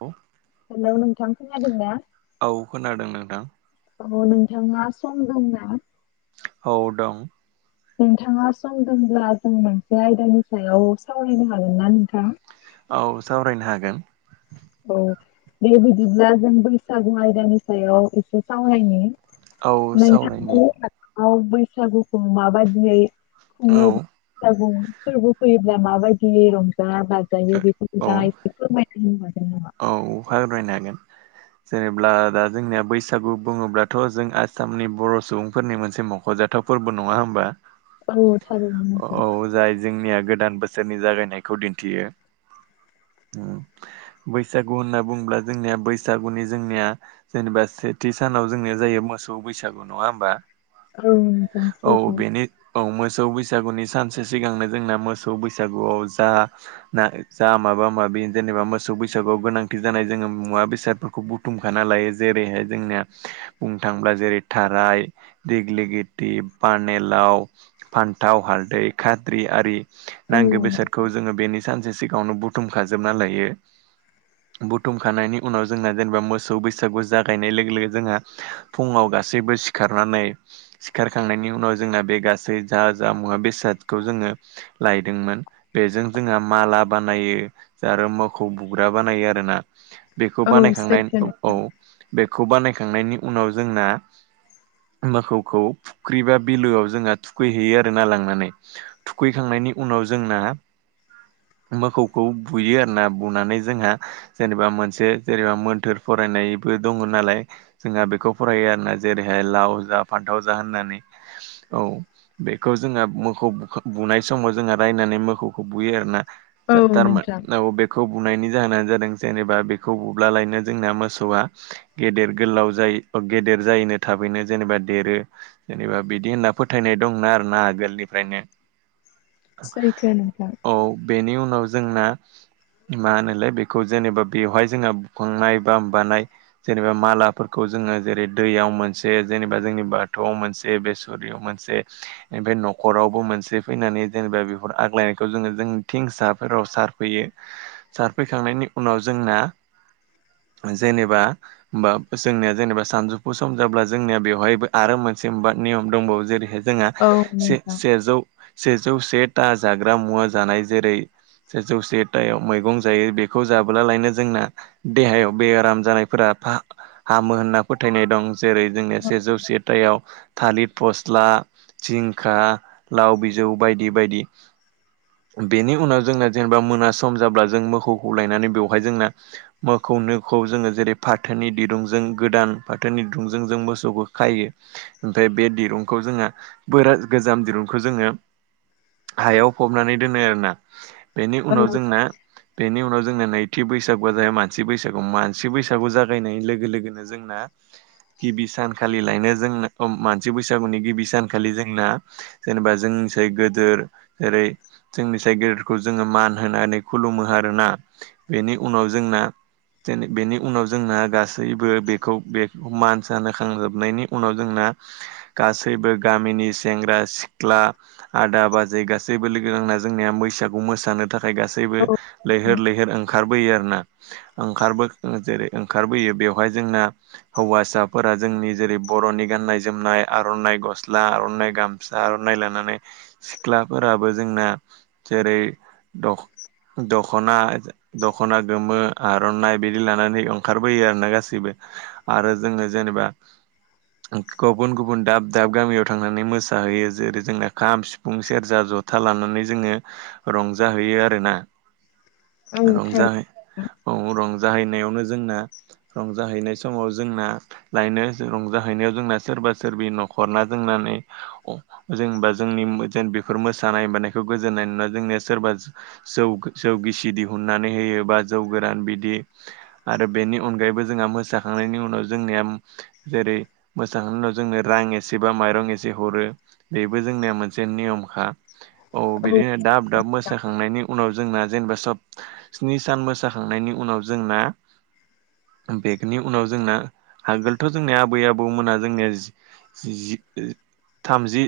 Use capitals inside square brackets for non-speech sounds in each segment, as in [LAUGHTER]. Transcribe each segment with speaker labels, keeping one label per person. Speaker 1: औ
Speaker 2: हेलौ नोंथां खोनादोंना?
Speaker 1: औ खोनादों नोंथां
Speaker 2: अ नोंथांना सम दंना?
Speaker 1: औ दं।
Speaker 2: नोंथाङा सम दोंब्ला जों मोनसे आयदानि सायाव सावरायनो हागोन ना नोंथां?
Speaker 1: औ सावरायनो हागोन
Speaker 2: औ दे बिदिब्ला जों बैसागु आयदानि सायाव एसे
Speaker 1: औ
Speaker 2: सावरायनि [UNINTELLIGIBLE]
Speaker 1: सावरायनि
Speaker 2: औ बैसागुखौ माबादियै
Speaker 1: औ
Speaker 2: खुङो बैसागु फोरबो फैयोब्ला माबायदियै रंजा बाजायो बेफोरखौ
Speaker 1: औ
Speaker 2: दा एसे फोरमायथिनो हागोन नामा?
Speaker 1: औ फोरमायनो हागोन जेनेब्ला दा जोंनिया बैसागु बुङोब्लाथ जों आसामनि बर' सुबुंफोरनि मोनसे मखजा थाव फोरबो नङा होमबा
Speaker 2: औ थारैनो नोंथां।
Speaker 1: औ जाय जोंनिया गोदान बोसोरनि जागायनायखौ दिन्थियो बैसागु होनना बुङोब्ला जोंनिया बैसागुनि जोंनिया जेनेबा सेथि सानाव जोंनिया जायो मोसौ बैसागु नङा होमबा?
Speaker 2: औ नोंथां
Speaker 1: औ
Speaker 2: सैथो।
Speaker 1: बेनो औ मोसौ बैसागुनि सानसे सिगांनो जोंना मोसौ बैसागुआव जा ना जा माबा माबि जेनेबा मोसौ बै बैसागुआव गोनांथि जानाय जोङो मुवा बेसादफोरखौ बुथुमखाना लायो जेरैहाय जोंनिया बुंनो थाङोब्ला जेरै थाराय दिग्लिगेटि पानिलाव फान्थाव, हालदै, खात्रि आरि
Speaker 2: औ
Speaker 1: नांगो बेसादखौ जोङो बेनि सानसे सिगाङावनो बुथुमखाजोबना लायो बुथुमखांनायनि उनाव जोंहा जेनेबा मोसौ बैसागु जागायनाय लोगो लोगो जोंहा फुङाव गासैबो सिखारनानै सिखारखांनायनि उनाव जोंना बे गासै जा जा मुवा बेसादखौ जोङो लायदोंमोन बेजों जोंहा माला बानायो जा आरो मोखौ बु ग्रा बानायो आरोना बेखौ
Speaker 2: औ
Speaker 1: बानायखांनाय
Speaker 2: सैथो नों-
Speaker 1: औ बेखौ बानायखांनायनि उनाव जोंना मोखौखौ फुख्रि बा बिलोआव जोंहा थुखैहैयो आरोना लांनानै थुखैखांनायनि उनाव जोंना मोखौखौ बुयो आरोना बुनानै जोंहा जेनेबा मोनसे जेनेबा मोन्थोर फरायनायबो दङ नालाय जोंहा बेखौ फरायो आरोना जेरैहाय लाव जा फान्थाव जा होननानै औ बेखौ जोङा मोखौ बुनाय समाव जोंहा रायनानै मोखौखौ बुयो आरोना
Speaker 2: औ नोंथां
Speaker 1: तारमा बेखौ बुनायनि जाहोनानो जादों जेनेबा बेखौ बुब्ला लायनो जोंना मोसौआ गेदेर गोलाव जायो गेदेर जायैनो थाबैनो जेनेबा देरो। जेनेबा बिदि होनना फोथायनाय दंना आरो ना आगोलनिफ्रायनो।
Speaker 2: सैथो नोंथां।
Speaker 1: औ बेनि उनाव जोंना मा होनो? ले बेखौ जेनेबा बेवहाय जोंहा बुखांनाय बा बानाय जेनेबा मालाफोरखौ जोङो जेरै दैयाव मोनसे जेनेबा जोंनि बाथौआव मोनसे बे [UNINTELLIGIBLE] मोनसे ओमफ्राय न'खरावबो मोनसे फैनानै जेनेबा बेफोर आग्लायनायखौ जोङो जों थिंसाफोराव सार फैयो सारफैखांनायनि उनाव जोंना जेनेबा बा जोंनिया जेनेबा सानजौफु सम जाब्ला जोंनिया बेवहायबो आरो मोनसे नियम दंबावो जेरैहाय जोंहा
Speaker 2: औ नोंथां
Speaker 1: सेजौ सेजौ सेथा जाग्रा मुवा जानाय जेरै सेजौ सेथायाव मैगं जायो बेखौ जाबोला लायनो जोंना देहायाव बेराम जानायफोरा हामो होनना फोथायनाय दं जेरै जोंङो
Speaker 2: औ
Speaker 1: सेजौ सेथायाव थालिरि फस्ला जिंखा लाव बिजौ बायदि बायदि। बेनि उनाव जोंना जेनेबा मोना सम जाब्ला जों मोसौखौ लायनानै बेवहाय जोंना मोखौ नोखौ जोङो जेरै फाथोनि दिरुंजों गोदान फाथोनि दिरुंजों जों मोसौखौ खायो। ओमफ्राय बे दिरुंखौ जोंहा बोराट गोजाम दिरुंखौ जोङो हायाव फबनानै दोनो आरोना बेनि
Speaker 2: औ
Speaker 1: उनाव जोंना बेनि उनाव जोंना नैथि बैसागुआ जाह मानसि बैसागु मानसि बैसागु जागायनाय लोगो लोगोनो जोंना गिबि सानखालिलायनो जोंना मानसि बैसागुनि गिबि सानखालि जोंना जेनेबा जोंनिसाय गोदोर जेरै जोंनिसाय गेदेरखौ जोङो मान होनानै खुलुमो आरोना बेनि उनाव जोंना बेनि उनाव जोंना गासैबो बेखौ बे मान सान होखांजोबनायनि उनाव जोंना गासैबो गामिनि सेंग्रा-सिख्ला आदा, बाजै गासैबो लोगो नांना जोंनिया बैसागु मोसानो नि थाखाय गासैबो
Speaker 2: औ नोंथां
Speaker 1: लैहोर लैहोर ओंखारबोयो आरोना। ओंखारबो जेरै ओंखारबोयो बेवहाय जोंना हौवासाफोरा जोंनि जेरै बर'नि गाननाय जोमनाय आर'नाइ गस्ला आर'नाइ गामसा फिसा आर'नाइ लानानै सिख्लाफोराबो जोंना जेरै दख दख'ना दख'ना गोमो आर'नाइ बिदि लानानै ओंखारबोयो आरो ना गासैबो। आरो जोङो जेनेबा गुबुन गुबुन दाब दाब गामियाव थांनानै मोसाहैयो जेरै जोंना खाम सिफुं सेरजा जथा खोथा लानानै जोङो रंजाहैयो आरोना।
Speaker 2: औ
Speaker 1: रंजाहै
Speaker 2: थारैनो
Speaker 1: रंजाहैनायावनो जोंना रंजाहैनाय समाव जोंना लायनो रंजाहैनायाव जोंना सोरबा सोरबि न'खरना जोंनानै जेनेबा जोंनि ज बेफोर मोसानाय मानायखौ गोजोननाय नोना जोंनिया सोरबा जौ जौ गिसि दिहुननानै होयो बा जौ गोरान बिदि आरो बेनि अनगायैबो जोंहा मोसाखांनायनि उनाव जोंनिया जेरै मोसानायफोरनो उनाव जोंनो रां एसे बा माइरं एसे हरो। बेबो जोंनिया मोनसे नियमखा औ बिदिनो दाब दाब
Speaker 2: नोंथां
Speaker 1: मोसाखांनायनि उनाव जोंना जेनेबा सब स्नि सान मोसाखांनायनि उनाव जोंना बेनि उनाव जोंना आगोलथ' जोंनिया आबै आबौमोना जोंनिया जि थामजि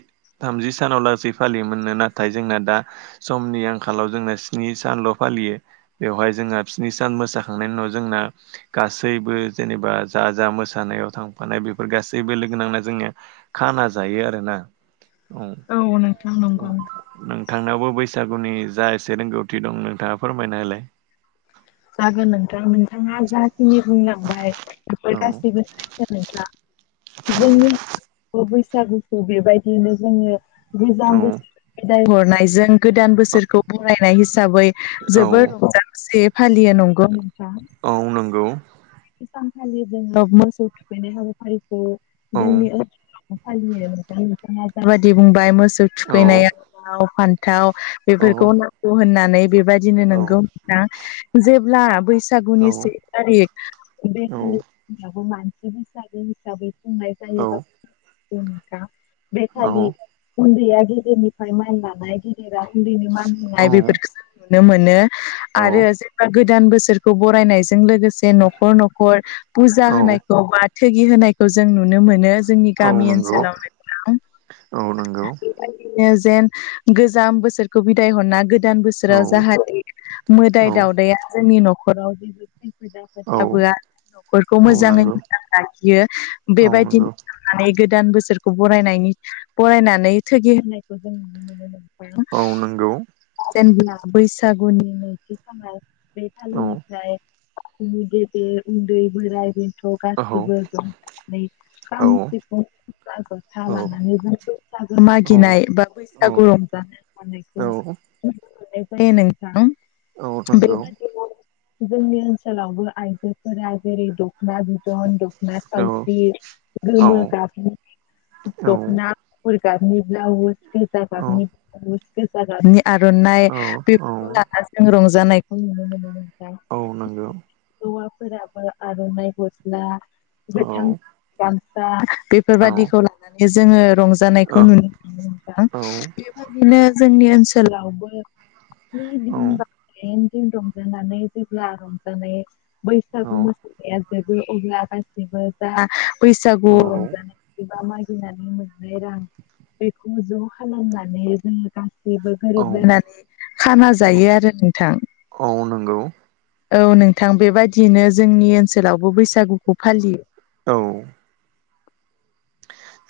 Speaker 1: थामजि सानाव लासै फालियोमोननो नाथाय जोंना दा समनि आंखालाव जोंना स्नि सानल' फालियो बेवहाय जोंहा बिनि सान मोसाखांनायनि उनाव जोंना गासैबो जेनेबा जा जा मोसानायाव थांफानाय बेफोर गासैबो लोगो नांना जोंनिया खाना जायो आरो ना औ
Speaker 2: नोंथां नंगौ
Speaker 1: नोंथांनावबो बैसागुनि जा एसे रोंगौ दं नोंथाङा फोरमायनाय होलाय
Speaker 2: जागोन नोंथां नोंथाङा जाखिनि बुंलांबाय बेफोर
Speaker 1: औ
Speaker 2: गासैबो जा जोंनि बैसागुखौ बेबायदियैनो जोङो गोजाम
Speaker 1: औ
Speaker 2: बोसोर बेदाय हरनायजों गोदान बोसोरखौ बरायनाय हिसाबै
Speaker 1: औ
Speaker 2: जोबोद रंजा खुसियै फालियो नंगौ नोंथां
Speaker 1: औ नंगौ
Speaker 2: बे सानखालि जोङो मोसौ थुखैनाय हाबाफारिखौ
Speaker 1: औ
Speaker 2: जोंनि फालियो नोंथाङा जाबायदि बुंबाय मोसौ
Speaker 1: औ
Speaker 2: थुखैनायाव लाव फान्थाव
Speaker 1: औ
Speaker 2: बेफोरखौ नांगौ होननानै बेबायदिनो
Speaker 1: औ
Speaker 2: नोंगौ जेब्ला
Speaker 1: औ
Speaker 2: बैसागुनि से थारिख बेखालिबो मानसि बैसागो हिसाबै खुंनाय जायोबा बे खालि उन्दैया गिदिरनिफ्राय मान लानाय गिदिर उन्दैनो मान होननाय बेफोरखौ जों नुनो मोनो आरो
Speaker 1: औ
Speaker 2: जेनबा गोदो गोदान बोसोरखौ बरायनायजों लोगोसे न'खर न'खर फुजा
Speaker 1: औ
Speaker 2: होनाय बा थोगि होनायखौ जों नुनो मोनो जोंनि
Speaker 1: औ
Speaker 2: गामि
Speaker 1: नंगौ
Speaker 2: ओनसोलाव नो
Speaker 1: औ नंगौ
Speaker 2: जेन गोजाम बोसोरखौ बिदाय हरना गोदान बोसोर
Speaker 1: औ
Speaker 2: बोसोराव जाहाथे मोदाय
Speaker 1: औ
Speaker 2: दावदाया जोंनि न'खराव जेबो खैफोद
Speaker 1: औ
Speaker 2: लाबोआ न'खरखौ
Speaker 1: औ
Speaker 2: मोजाङै
Speaker 1: नंगौ
Speaker 2: मोजां लाखियो
Speaker 1: औ
Speaker 2: बेबायदिनो
Speaker 1: नंगौ
Speaker 2: माने गोदान बोसोरखौ बरायनायनि बरायनानै थगि होनायखौ जों नुनो मोनो
Speaker 1: औ नंगौ
Speaker 2: जेनेब्ला बैसागुनि नैथि सानाव बे
Speaker 1: औ
Speaker 2: खालिनिफ्राय गोदो उन्दै बोराइ बेनथ थ
Speaker 1: औ
Speaker 2: गासिबो ज जानानै
Speaker 1: औ
Speaker 2: खाम सिफुं खाम जथा
Speaker 1: औ
Speaker 2: लानानै बिदिनो बैसागो मागिनाय बा
Speaker 1: औ
Speaker 2: बैसागु रंजानाय
Speaker 1: औ औ
Speaker 2: [UNINTELLIGIBLE]
Speaker 1: नंगौ
Speaker 2: बेबायदिखौ जों नि ओनसोलाव ओनसोलावबो आइजोफोरा जेरै दख'ना बिदन दखना ना
Speaker 1: औ
Speaker 2: सावस्रि गोमो
Speaker 1: औ
Speaker 2: गाबनि दख'ना गुफुर गाबनि ब्लाउस गोजा
Speaker 1: औ औ
Speaker 2: गाबनि [UNINTELLIGIBLE] आर'नाइ
Speaker 1: औ औ
Speaker 2: बेफोरखौ लानानै जों रंजानायखौ नुनो मोनो
Speaker 1: औ नंगौ
Speaker 2: हौवाफोराबो आर'नाइ गस्ला गोथां
Speaker 1: औ
Speaker 2: गामसा
Speaker 1: औ
Speaker 2: बेफोरबायदिखौ लानानै जोङो
Speaker 1: औ
Speaker 2: रंजानायखौ
Speaker 1: औ
Speaker 2: नुनो मोनो
Speaker 1: औ
Speaker 2: बेबायदिनो जोंनि ओनसोलावबो रंजानानै जेब्ला रंजानाय बैसागु मोसानाय जोबो अब्ला गाससिबो जा बैसागु
Speaker 1: औ
Speaker 2: रंजानाय बा मागिनाय मागिनानै मोननाय रां बेखौ ज' खालामनानै जोङो गां बेबो गोरोबलायनानै खाना
Speaker 1: औ
Speaker 2: जायो आरो नोंथां
Speaker 1: औ नंगौ
Speaker 2: औ नोंथां बेबायदियैनो जोंनि ओनसोलावबो बैसागुखौ फालियो
Speaker 1: औ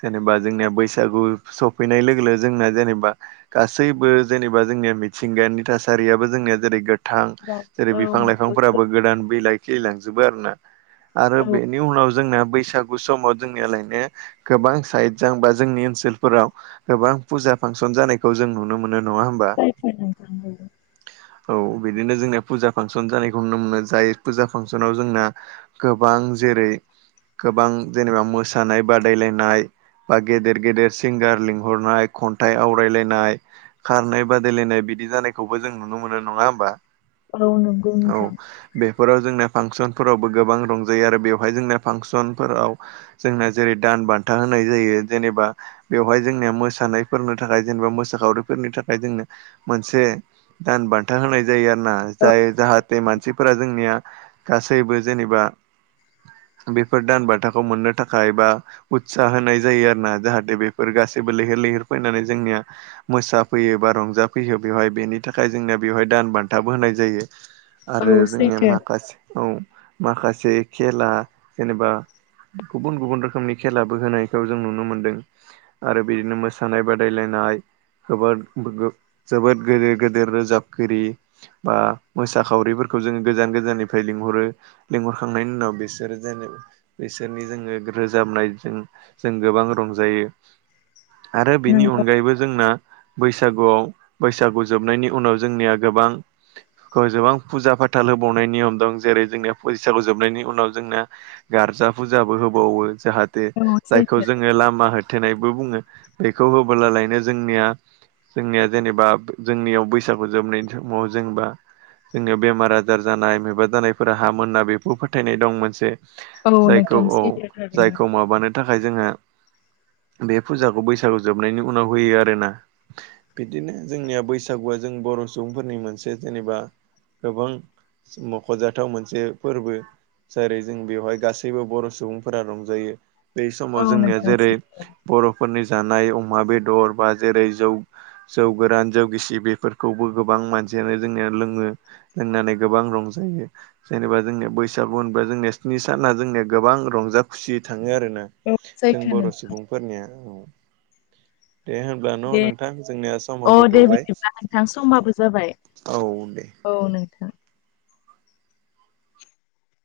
Speaker 1: जेनेबा जोंनिया बैसागु सफैनाय लोगो लोगो जोंना जेनेबा गासैबो जेनेबा जोंनिया मिथिंगानि थासारियाबो जोंनिया जेरै थां जेरै
Speaker 2: औ
Speaker 1: बिफां
Speaker 2: नंगौ
Speaker 1: लाइफांफोराबो गोदान बिलाइ खिलिलांजोबो आरो ना आरो
Speaker 2: औ
Speaker 1: बेनि उनाव जोंना बैसागु समाव जोंनियालायनो गोबां साइड जाबा जोंनि ओनसोलफोराव गोबां फुजा फांसन जानाय खौ जों नुनो मोनो नङा होमबा
Speaker 2: सैथो नोंथां
Speaker 1: औ बिदिनो जोंना फुजा फांसन जानायखौ नुनो मोनो जाय फुजा फांसनाव जोंना गोबां जेरै गोबां जेनेबा मोसानाय बादि बादलायनाय बा गेदेर गेदेर सिंगार लिंहरनाय खन्थाइ आवरायलायनाय खारनाय बादायलायनाय बिदि जानायखौबो जों नुनो मोनो नङा होमबा
Speaker 2: औ औ नंगौ
Speaker 1: औ
Speaker 2: नोंथां
Speaker 1: बेफोराव जोंना फांसनफोरावबो गोबां रंजायो आरो बेवहाय जोंना फांसनफोराव जोंना जेरै दान बान्था होनाय जायो जेनेबा बेवहाय जोंनिया मोसानायफोरनि थाखाय जेनेबा मोसाखावरिफोरनि थाखाय जोंनो मोनसे दान बान्था होनाय जायो आरो ना
Speaker 2: औ
Speaker 1: जाय जाहाथे मानसिफोरा जोंनिया गासैबो जेनेबा बेफोर दान बान्थाखौ मोननो थाखाय बा उत्साह होनाय जायो आरो ना जाहाथे बेफोर गासैबो लैहोर लैहोर फैनानै जोंनिया मोसाफैयो बा रंजाफैयो बेवहाय बेनि थाखाय जोंनिया बेवहाय दान बान्थाबो होनाय जायो आरो
Speaker 2: औ
Speaker 1: जोंनि
Speaker 2: सैथो
Speaker 1: माखासे औ माखासे खेला जेनेबा गुबुन गुबुन रोखोमनि खेलाबो होनायखौ जों नुनो मोन्दों आरो बिदिनो मोसानाय बादायलायनाय जोबोद गेदेर गेदेर रोजाबगिरि बा मोसाखावरिफोरखौ जोङो गोजान गोजाननिफ्राय लिंहरो लेंहरखांनायनि उनाव बिसोर जेन बिसोरनि जोङो रोजाबनाय जों जों गोबां रंजायो आरो बेनि
Speaker 2: नंगौ
Speaker 1: अनगायैबो जोंना बैसागुआव बैसागु जोबनायनि उनाव जोंनिया गोबां गोबां फुजा फाथाल होबावनाय नियम दं जेरै जोंनिया बैसागु जोबनायनि उनाव जोंना गारजा फुजाबो होबावो जाहाथे
Speaker 2: औ
Speaker 1: जायखौ
Speaker 2: सैथो
Speaker 1: जोङो लामा हो थेनायबो बुङो बेखौ होबोलालायनो जोंनिया जोंनिया जेनेबा जोंनियाव बैसागु जोबनायनि समाव जेनेबा जोंयाव बेमार आजार जानाय मबा जानायफोरा हाम मोनना बेखौ फोथायनाय दं मोनसे
Speaker 2: औ
Speaker 1: जायखौ
Speaker 2: नोंथां
Speaker 1: औ
Speaker 2: सैथो थारैनो
Speaker 1: जायखौ माबानो थाखाय जोङो बे फुजाखौ बैसागु जोबनायनि उनाव होयो आरोना बिदिनो जोंनिया बैसागुआ जों बर' सुबुंफोरनि मोनसे जेनेबा गोबां मखजाथाव मोनसे फोरबो जेरै जों बेवहाय गासैबो बर' सुबुंफोरा रंजायो बै समाव
Speaker 2: औ
Speaker 1: जोंनिया
Speaker 2: नोंथां
Speaker 1: जेरै
Speaker 2: सैथो
Speaker 1: बर'फोरनि जानाय अमा बेदर बा जेरै जौ जौ गोरान जौ गिसि बेफोरखौबो गोबां मानसियानो जोंनिया लोङो लोंनानै गोबां रंजायो जेनेबा जोंनिया बैसागु होनबा जोंनिया स्नि साना जोंनिया गोबां रंजा खुसियै थाङो आरोना जों बर'
Speaker 2: नोंथां
Speaker 1: सुबुंफोरनिया औ दे होन अब्ला न
Speaker 2: दे
Speaker 1: नोंथां जोंनिया
Speaker 2: अ
Speaker 1: समाबो
Speaker 2: दे
Speaker 1: थौबाय
Speaker 2: बिदिब्ला नोंथां समाबो जाबाय
Speaker 1: औ दे
Speaker 2: औ नोंथां